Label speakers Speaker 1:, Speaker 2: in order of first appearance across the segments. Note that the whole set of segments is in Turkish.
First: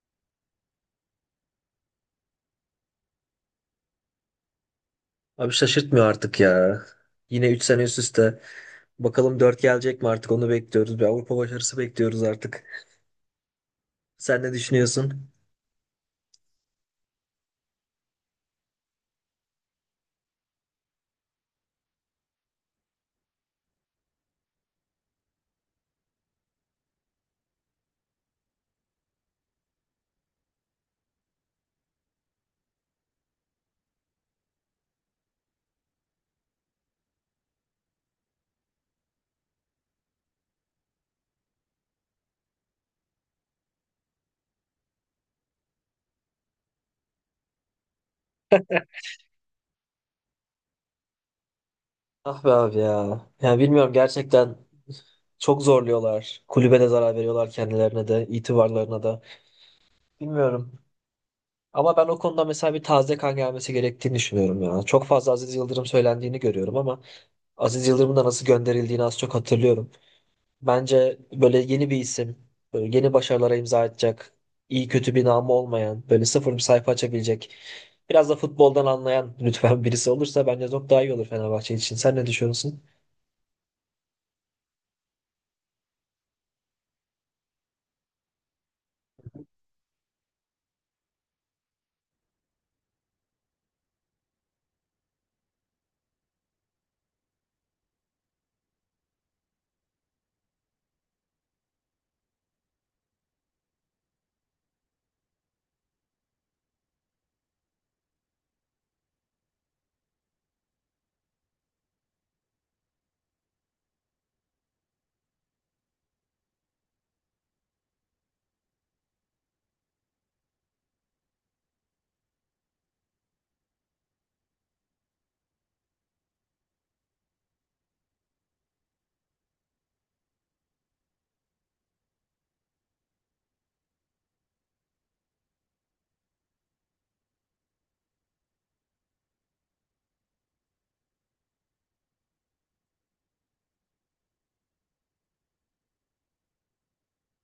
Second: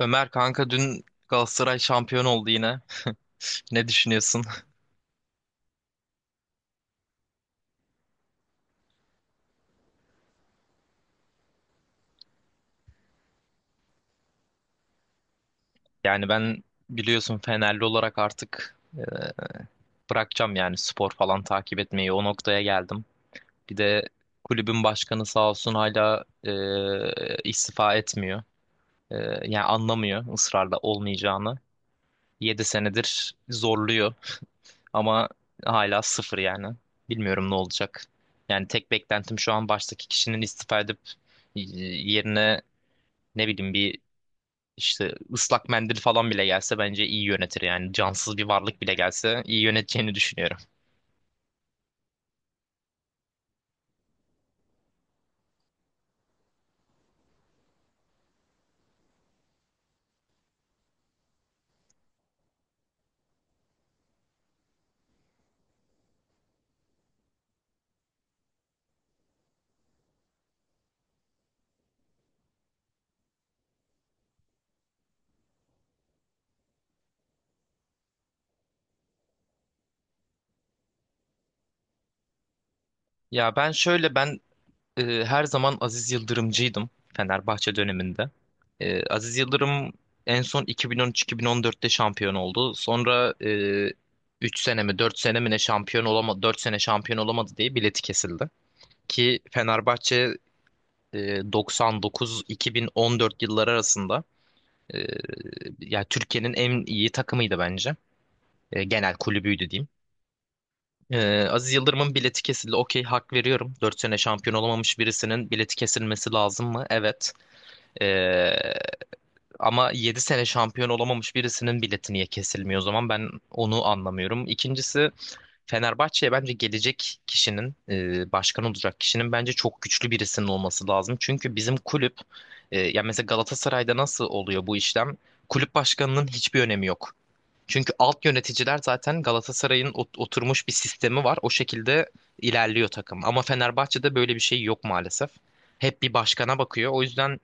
Speaker 1: Ömer kanka dün Galatasaray şampiyon oldu yine. Ne düşünüyorsun?
Speaker 2: Abi şaşırtmıyor artık ya. Yine 3 sene üst üste. Bakalım 4 gelecek mi artık onu bekliyoruz. Bir Avrupa başarısı bekliyoruz artık. Sen ne düşünüyorsun?
Speaker 1: Yani ben biliyorsun Fenerli olarak artık bırakacağım yani spor falan takip etmeyi. O noktaya geldim. Bir de kulübün başkanı sağ olsun hala istifa etmiyor. Yani anlamıyor ısrarla olmayacağını. 7 senedir zorluyor ama hala sıfır yani. Bilmiyorum ne olacak. Yani tek beklentim şu an baştaki kişinin istifa edip yerine ne bileyim bir İşte ıslak mendil falan bile gelse bence iyi yönetir, yani cansız bir varlık bile gelse iyi yöneteceğini düşünüyorum.
Speaker 2: Ah be abi ya. Yani bilmiyorum gerçekten çok zorluyorlar. Kulübe de zarar veriyorlar, kendilerine de, itibarlarına da. Bilmiyorum. Ama ben o konuda mesela bir taze kan gelmesi gerektiğini düşünüyorum ya. Çok fazla Aziz Yıldırım söylendiğini görüyorum ama Aziz Yıldırım'ın da nasıl gönderildiğini az çok hatırlıyorum. Bence böyle yeni bir isim, böyle yeni başarılara imza atacak, iyi kötü bir namı olmayan, böyle sıfır bir sayfa açabilecek, biraz da futboldan anlayan lütfen birisi olursa bence çok daha iyi olur Fenerbahçe için. Sen ne düşünüyorsun?
Speaker 1: Ya ben şöyle, ben her zaman Aziz Yıldırımcıydım Fenerbahçe döneminde. Aziz Yıldırım en son 2013-2014'te şampiyon oldu. Sonra, e, üç 3 sene mi 4 sene mi ne şampiyon olamadı, 4 sene şampiyon olamadı diye bileti kesildi. Ki Fenerbahçe 99-2014 yılları arasında, e, ya Türkiye'nin en iyi takımıydı bence. Genel kulübüydü diyeyim. Aziz Yıldırım'ın bileti kesildi. Okey, hak veriyorum. 4 sene şampiyon olamamış birisinin bileti kesilmesi lazım mı? Evet. E, Ama 7 sene şampiyon olamamış birisinin bileti niye kesilmiyor o zaman? Ben onu anlamıyorum. İkincisi, Fenerbahçe'ye bence gelecek kişinin, başkan olacak kişinin, bence çok güçlü birisinin olması lazım. Çünkü bizim kulüp, ya mesela Galatasaray'da nasıl oluyor bu işlem? Kulüp başkanının hiçbir önemi yok. Çünkü alt yöneticiler zaten Galatasaray'ın oturmuş bir sistemi var. O şekilde ilerliyor takım. Ama Fenerbahçe'de böyle bir şey yok maalesef. Hep bir başkana bakıyor. O yüzden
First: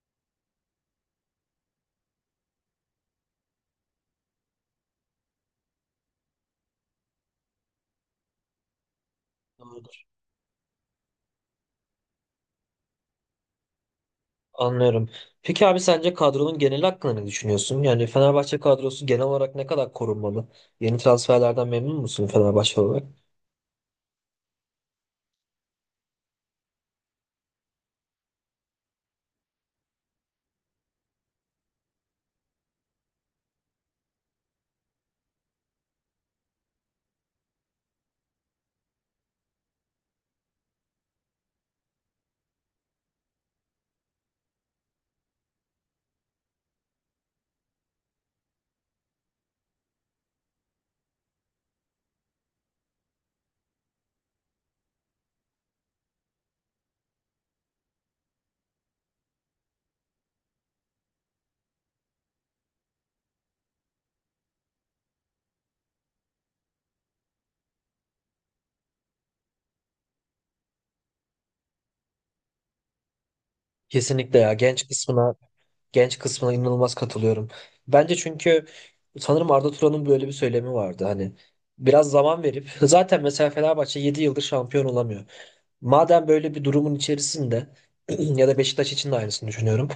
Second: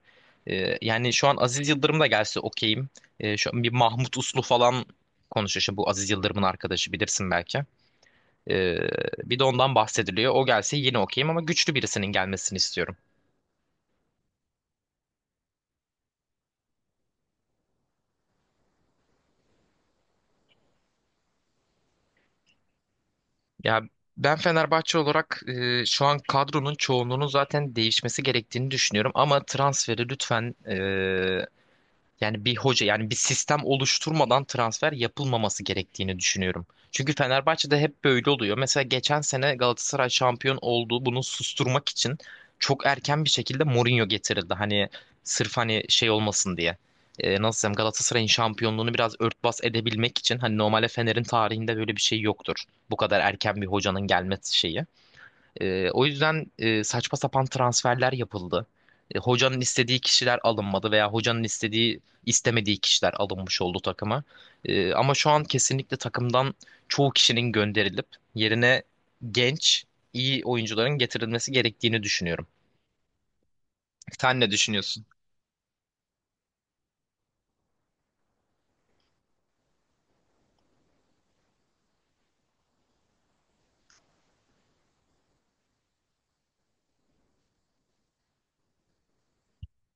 Speaker 1: yani şu an Aziz Yıldırım da gelse okeyim. Şu an bir Mahmut Uslu falan konuşuyor. Şimdi bu Aziz Yıldırım'ın arkadaşı bilirsin belki. Ee, Bir de ondan
Speaker 2: Doğrudur.
Speaker 1: bahsediliyor. O gelse yine okeyim ama güçlü birisinin gelmesini istiyorum.
Speaker 2: Anlıyorum. Peki abi, sence kadronun geneli hakkında ne düşünüyorsun? Yani Fenerbahçe kadrosu genel olarak ne kadar korunmalı? Yeni transferlerden memnun musun Fenerbahçe olarak?
Speaker 1: Ya ben Fenerbahçe olarak şu an kadronun çoğunluğunun zaten değişmesi gerektiğini düşünüyorum. Ama transferi lütfen, yani bir hoca yani bir sistem oluşturmadan transfer yapılmaması gerektiğini düşünüyorum. Çünkü Fenerbahçe'de hep böyle oluyor. Mesela geçen sene Galatasaray şampiyon oldu. Bunu susturmak için çok erken bir şekilde Mourinho getirildi. Hani sırf hani şey olmasın diye. Nasıl diyeyim, Galatasaray'ın şampiyonluğunu biraz örtbas edebilmek için, hani normalde Fener'in tarihinde böyle bir şey yoktur. Bu kadar erken bir hocanın gelmesi şeyi. O yüzden, saçma sapan transferler yapıldı. Hocanın istediği kişiler alınmadı veya hocanın istemediği kişiler alınmış oldu takıma. Ama şu an kesinlikle takımdan çoğu kişinin gönderilip yerine genç, iyi oyuncuların getirilmesi gerektiğini düşünüyorum.
Speaker 2: Kesinlikle
Speaker 1: Sen ne
Speaker 2: ya. Genç
Speaker 1: düşünüyorsun?
Speaker 2: kısmına genç kısmına inanılmaz katılıyorum. Bence çünkü sanırım Arda Turan'ın böyle bir söylemi vardı. Hani biraz zaman verip, zaten mesela Fenerbahçe 7 yıldır şampiyon olamıyor. Madem böyle bir durumun içerisinde, ya da Beşiktaş için de aynısını düşünüyorum.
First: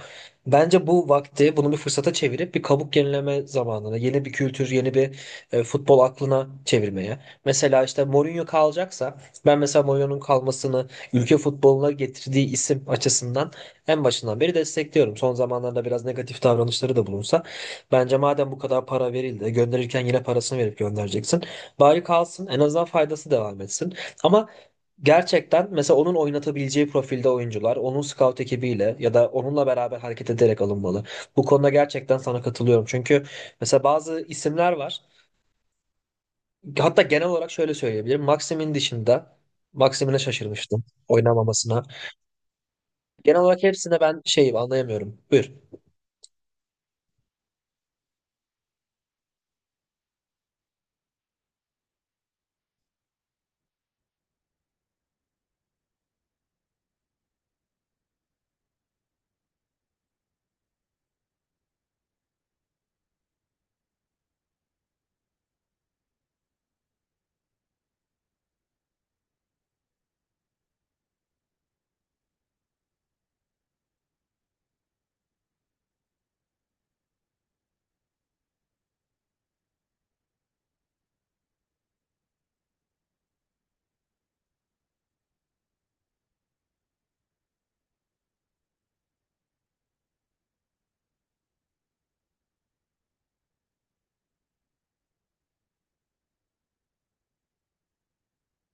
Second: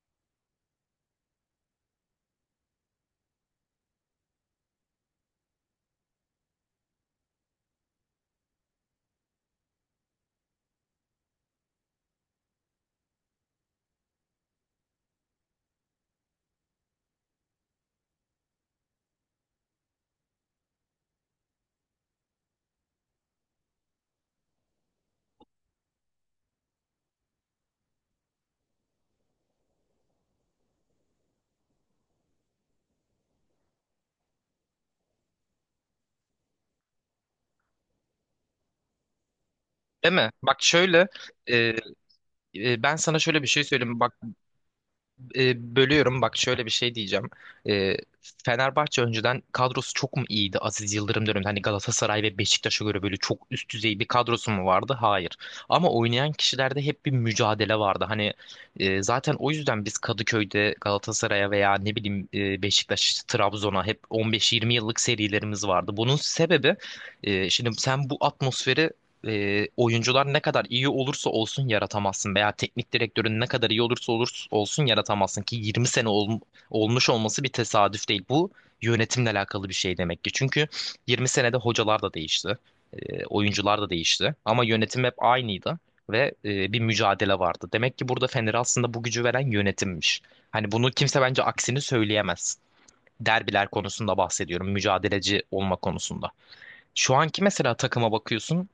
Speaker 2: Bence bu vakti bunu bir fırsata çevirip bir kabuk yenileme zamanına, yeni bir kültür, yeni bir futbol aklına çevirmeye. Mesela işte Mourinho kalacaksa, ben mesela Mourinho'nun kalmasını ülke futboluna getirdiği isim açısından en başından beri destekliyorum. Son zamanlarda biraz negatif davranışları da bulunsa bence madem bu kadar para verildi, gönderirken yine parasını verip göndereceksin. Bari kalsın, en azından faydası devam etsin. Ama gerçekten mesela onun oynatabileceği profilde oyuncular, onun scout ekibiyle ya da onunla beraber hareket ederek alınmalı. Bu konuda gerçekten sana katılıyorum. Çünkü mesela bazı isimler var. Hatta genel olarak şöyle söyleyebilirim. Maxim'in dışında,
Speaker 1: Değil
Speaker 2: Maxim'ine
Speaker 1: mi? Bak
Speaker 2: şaşırmıştım
Speaker 1: şöyle, e,
Speaker 2: oynamamasına.
Speaker 1: ben sana şöyle
Speaker 2: Genel
Speaker 1: bir şey
Speaker 2: olarak
Speaker 1: söyleyeyim.
Speaker 2: hepsine
Speaker 1: Bak,
Speaker 2: ben şey anlayamıyorum. Buyur.
Speaker 1: bölüyorum, bak şöyle bir şey diyeceğim. E, Fenerbahçe önceden kadrosu çok mu iyiydi Aziz Yıldırım döneminde? Hani Galatasaray ve Beşiktaş'a göre böyle çok üst düzey bir kadrosu mu vardı? Hayır. Ama oynayan kişilerde hep bir mücadele vardı. Hani zaten o yüzden biz Kadıköy'de Galatasaray'a veya ne bileyim, Beşiktaş, Trabzon'a hep 15-20 yıllık serilerimiz vardı. Bunun sebebi, şimdi sen bu atmosferi, oyuncular ne kadar iyi olursa olsun yaratamazsın veya teknik direktörün ne kadar iyi olursa olsun yaratamazsın ki 20 sene olmuş olması bir tesadüf değil. Bu yönetimle alakalı bir şey demek ki. Çünkü 20 senede hocalar da değişti, oyuncular da değişti, ama yönetim hep aynıydı ve bir mücadele vardı. Demek ki burada Fener'e aslında bu gücü veren yönetimmiş. Hani bunu kimse bence aksini söyleyemez. Derbiler konusunda bahsediyorum, mücadeleci olma konusunda. Şu anki mesela takıma bakıyorsun.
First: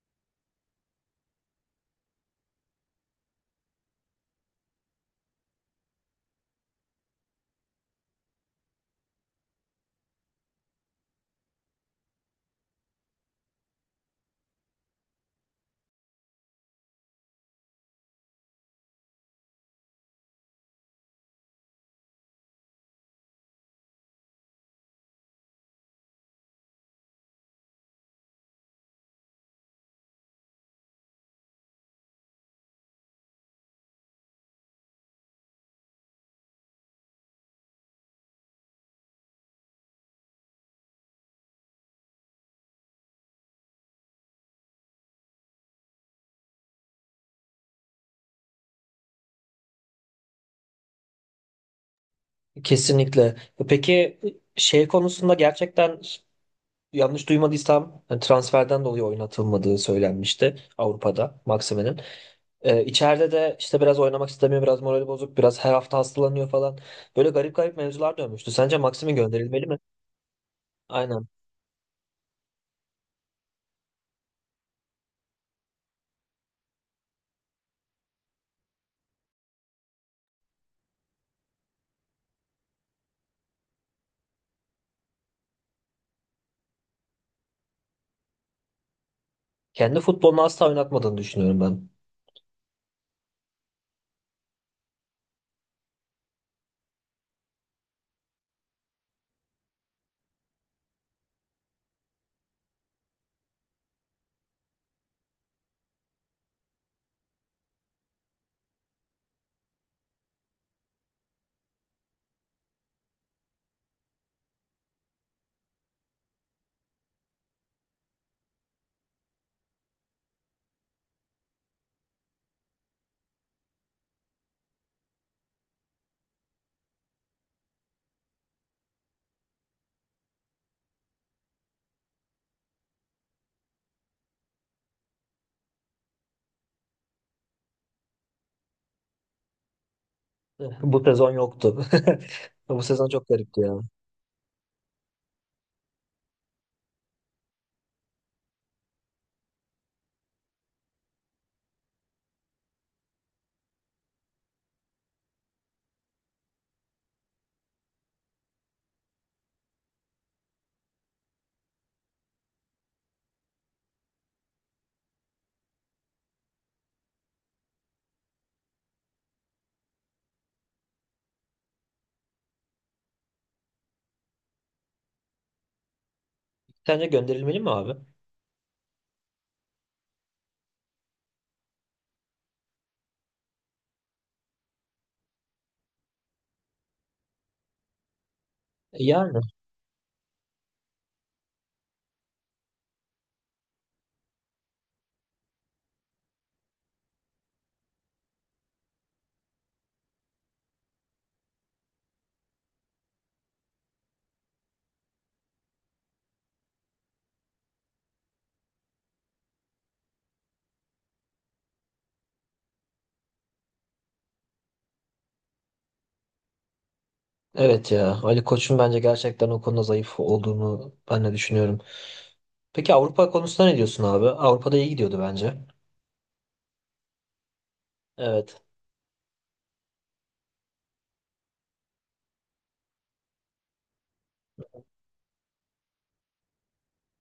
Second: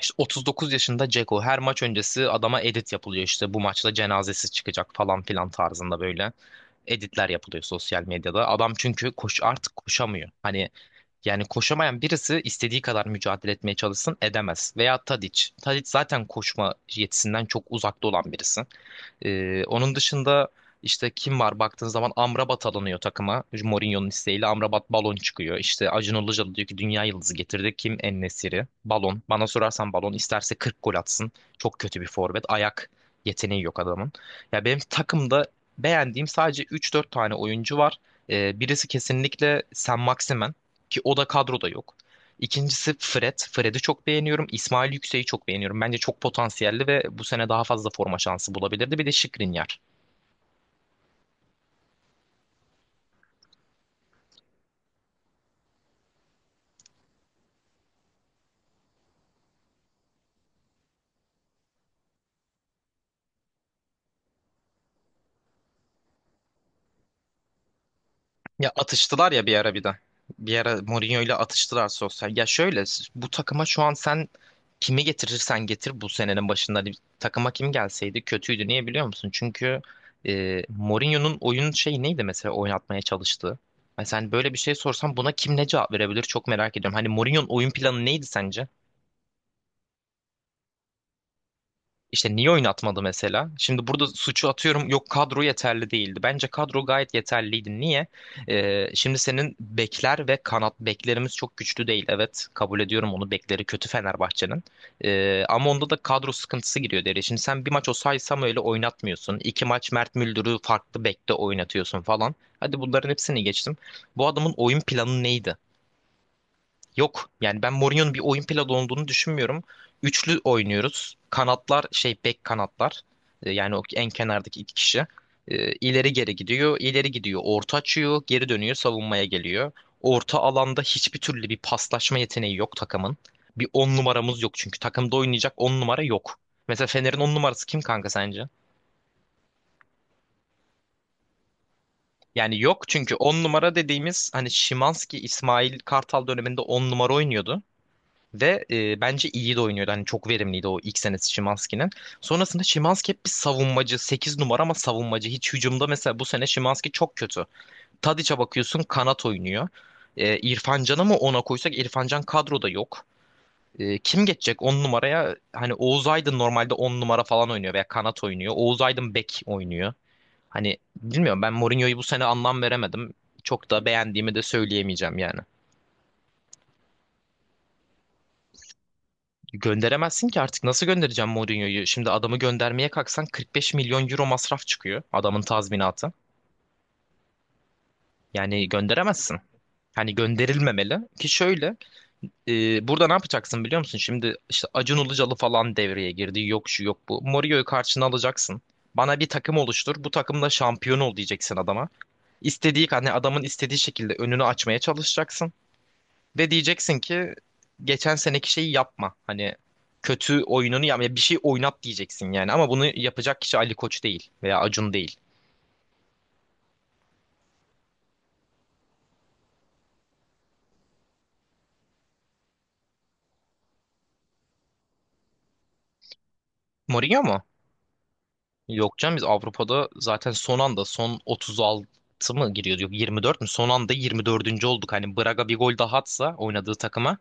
Speaker 1: İşte 39 yaşında Ceko her maç öncesi adama edit yapılıyor, işte bu maçta cenazesi çıkacak falan filan tarzında böyle editler yapılıyor sosyal medyada. Adam çünkü artık koşamıyor. Hani yani koşamayan birisi istediği kadar mücadele etmeye çalışsın edemez. Veya Tadic. Tadic zaten koşma yetisinden çok uzakta olan birisi. Onun dışında işte kim var baktığın zaman, Amrabat alınıyor takıma. Mourinho'nun isteğiyle Amrabat balon çıkıyor. İşte Acun Ilıcalı diyor ki dünya yıldızı getirdi. Kim En-Nesyri? Balon. Bana sorarsan balon. İsterse 40 gol atsın. Çok kötü bir forvet. Ayak yeteneği yok adamın. Ya benim takımda beğendiğim sadece üç dört tane oyuncu var. Birisi kesinlikle Sen Maximen, ki o da kadroda yok. İkincisi Fred. Fred'i çok beğeniyorum. İsmail Yüksek'i çok beğeniyorum. Bence çok potansiyelli ve bu sene daha fazla forma şansı bulabilirdi. Bir de Skriniar.
Speaker 2: Kesinlikle. Peki şey konusunda, gerçekten yanlış duymadıysam, transferden dolayı oynatılmadığı söylenmişti Avrupa'da Maxime'nin. İçeride de işte biraz oynamak istemiyor, biraz morali bozuk, biraz her hafta hastalanıyor falan. Böyle garip garip mevzular dönmüştü.
Speaker 1: Ya
Speaker 2: Sence Maxime
Speaker 1: atıştılar ya bir
Speaker 2: gönderilmeli
Speaker 1: ara
Speaker 2: mi?
Speaker 1: bir de. Bir ara Mourinho
Speaker 2: Aynen.
Speaker 1: ile atıştılar sosyal. Ya şöyle, bu takıma şu an sen kimi getirirsen getir, bu senenin başında hani takıma kim gelseydi kötüydü. Niye biliyor musun? Çünkü Mourinho'nun oyun şeyi neydi mesela oynatmaya çalıştığı? Hani sen böyle bir şey sorsan buna kim ne cevap verebilir çok merak ediyorum. Hani Mourinho'nun oyun planı neydi sence?
Speaker 2: Kendi futbolunu asla oynatmadığını düşünüyorum ben.
Speaker 1: İşte niye oynatmadı mesela? Şimdi burada suçu atıyorum, yok kadro yeterli değildi. Bence kadro gayet yeterliydi. Niye? Şimdi senin bekler ve kanat beklerimiz çok güçlü değil. Evet, kabul ediyorum onu, bekleri kötü Fenerbahçe'nin. Ama onda da kadro sıkıntısı giriyor devreye. Şimdi sen bir maç Osay Samuel'i oynatmıyorsun. İki maç Mert Müldür'ü farklı bekte oynatıyorsun falan. Hadi bunların hepsini geçtim. Bu adamın oyun planı neydi? Yok. Yani ben Mourinho'nun bir oyun planı olduğunu düşünmüyorum. Üçlü oynuyoruz. Kanatlar şey bek kanatlar. Yani o en kenardaki 2 kişi. İleri geri gidiyor. İleri gidiyor. Orta açıyor. Geri dönüyor. Savunmaya geliyor. Orta alanda hiçbir türlü bir paslaşma yeteneği yok takımın. Bir 10 numaramız yok çünkü. Takımda oynayacak 10 numara yok. Mesela Fener'in 10 numarası kim kanka sence?
Speaker 2: Bu sezon yoktu.
Speaker 1: Yani
Speaker 2: Bu
Speaker 1: yok
Speaker 2: sezon
Speaker 1: çünkü
Speaker 2: çok
Speaker 1: 10
Speaker 2: garipti ya.
Speaker 1: numara dediğimiz hani Szymański, İsmail Kartal döneminde 10 numara oynuyordu. Ve bence iyi de oynuyordu. Hani çok verimliydi o ilk senesi Szymański'nin. Sonrasında Szymański hep bir savunmacı, 8 numara ama savunmacı. Hiç hücumda mesela bu sene Szymański çok kötü. Tadiç'e bakıyorsun kanat oynuyor. İrfan Can'ı mı ona koysak, İrfan Can kadroda yok. Kim geçecek 10 numaraya? Hani Oğuz Aydın normalde 10 numara falan oynuyor veya kanat oynuyor. Oğuz Aydın bek oynuyor. Hani bilmiyorum, ben Mourinho'yu bu sene anlam veremedim. Çok da beğendiğimi de söyleyemeyeceğim yani.
Speaker 2: Sence gönderilmeli mi abi?
Speaker 1: Gönderemezsin ki artık, nasıl göndereceğim Mourinho'yu? Şimdi adamı göndermeye kalksan 45 milyon euro masraf çıkıyor adamın tazminatı. Yani gönderemezsin.
Speaker 2: Yani.
Speaker 1: Hani gönderilmemeli ki şöyle, e, burada ne yapacaksın biliyor musun? Şimdi işte Acun Ilıcalı falan devreye girdi. Yok şu yok bu. Mourinho'yu karşına alacaksın. Bana bir takım oluştur. Bu takımda şampiyon ol diyeceksin adama. İstediği hani adamın istediği şekilde önünü açmaya çalışacaksın. Ve diyeceksin ki geçen seneki şeyi yapma. Hani kötü oyununu yapma. Ya, bir şey oynat diyeceksin yani. Ama bunu yapacak kişi Ali Koç değil veya Acun değil.
Speaker 2: Evet ya. Ali Koç'un bence gerçekten o konuda zayıf olduğunu ben de düşünüyorum. Peki Avrupa konusunda ne diyorsun abi? Avrupa'da iyi gidiyordu bence.
Speaker 1: Mourinho mu?
Speaker 2: Evet.
Speaker 1: Yok canım, biz Avrupa'da zaten son anda son 36 mı giriyordu? Yok, 24 mü? Son anda 24. olduk. Hani Braga bir gol daha atsa oynadığı takıma,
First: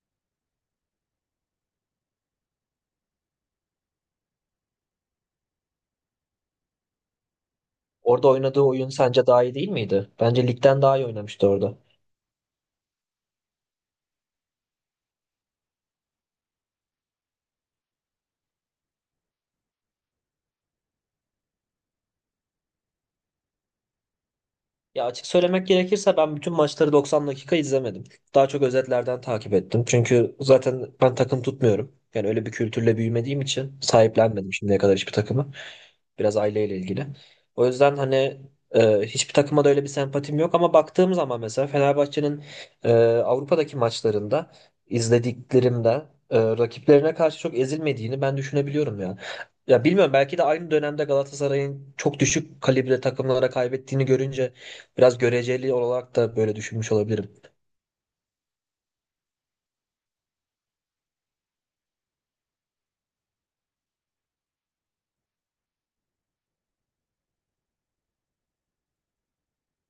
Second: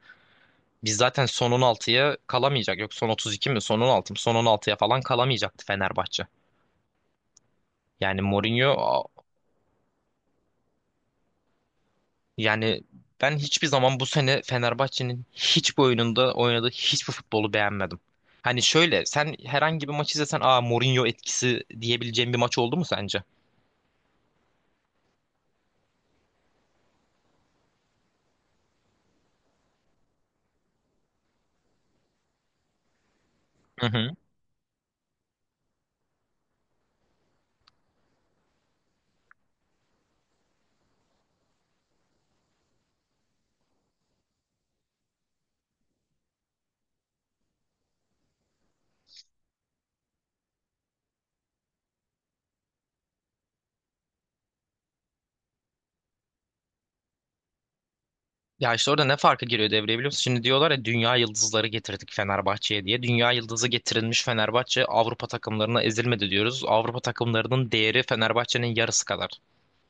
Speaker 1: biz zaten son 16'ya kalamayacak. Yok son 32 mi? Son 16 mı? Son 16'ya falan kalamayacaktı Fenerbahçe. Yani
Speaker 2: Orada oynadığı
Speaker 1: Mourinho
Speaker 2: oyun sence daha iyi değil miydi? Bence ligden daha iyi oynamıştı orada.
Speaker 1: Yani ben hiçbir zaman bu sene Fenerbahçe'nin hiçbir oyununda oynadığı hiçbir futbolu beğenmedim. Hani şöyle sen herhangi bir maç izlesen aa Mourinho etkisi diyebileceğin bir maç oldu mu sence?
Speaker 2: Ya açık söylemek gerekirse ben bütün maçları 90 dakika izlemedim. Daha çok özetlerden takip ettim. Çünkü zaten ben takım tutmuyorum. Yani öyle bir kültürle büyümediğim için
Speaker 1: Hı hı.
Speaker 2: sahiplenmedim şimdiye kadar hiçbir takımı. Biraz aileyle ilgili. O yüzden hani hiçbir takıma da öyle bir sempatim yok ama baktığım zaman mesela Fenerbahçe'nin Avrupa'daki maçlarında izlediklerimde rakiplerine karşı çok ezilmediğini ben düşünebiliyorum ya. Ya bilmiyorum, belki de aynı dönemde Galatasaray'ın çok düşük kalibre takımlara kaybettiğini görünce biraz göreceli olarak da böyle düşünmüş olabilirim.
Speaker 1: Ya işte orada ne farkı giriyor devreye biliyor musun? Şimdi diyorlar ya dünya yıldızları getirdik Fenerbahçe'ye diye. Dünya yıldızı getirilmiş Fenerbahçe Avrupa takımlarına ezilmedi diyoruz. Avrupa takımlarının değeri Fenerbahçe'nin yarısı kadar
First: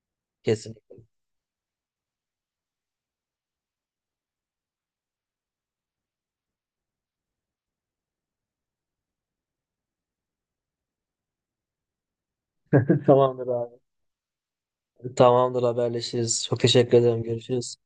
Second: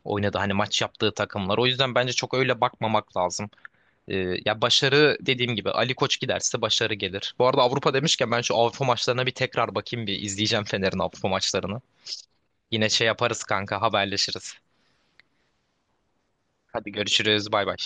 Speaker 1: oynadı hani
Speaker 2: Kesin.
Speaker 1: maç yaptığı takımlar. O yüzden bence çok öyle bakmamak lazım. Ya başarı, dediğim gibi, Ali Koç giderse başarı gelir. Bu arada Avrupa demişken ben şu Avrupa maçlarına bir tekrar bakayım, bir izleyeceğim Fener'in Avrupa maçlarını. Yine şey yaparız
Speaker 2: Tamamdır abi.
Speaker 1: kanka, haberleşiriz.
Speaker 2: Tamamdır, haberleşiriz. Çok
Speaker 1: Hadi
Speaker 2: teşekkür ederim.
Speaker 1: görüşürüz, bay bay.
Speaker 2: Görüşürüz.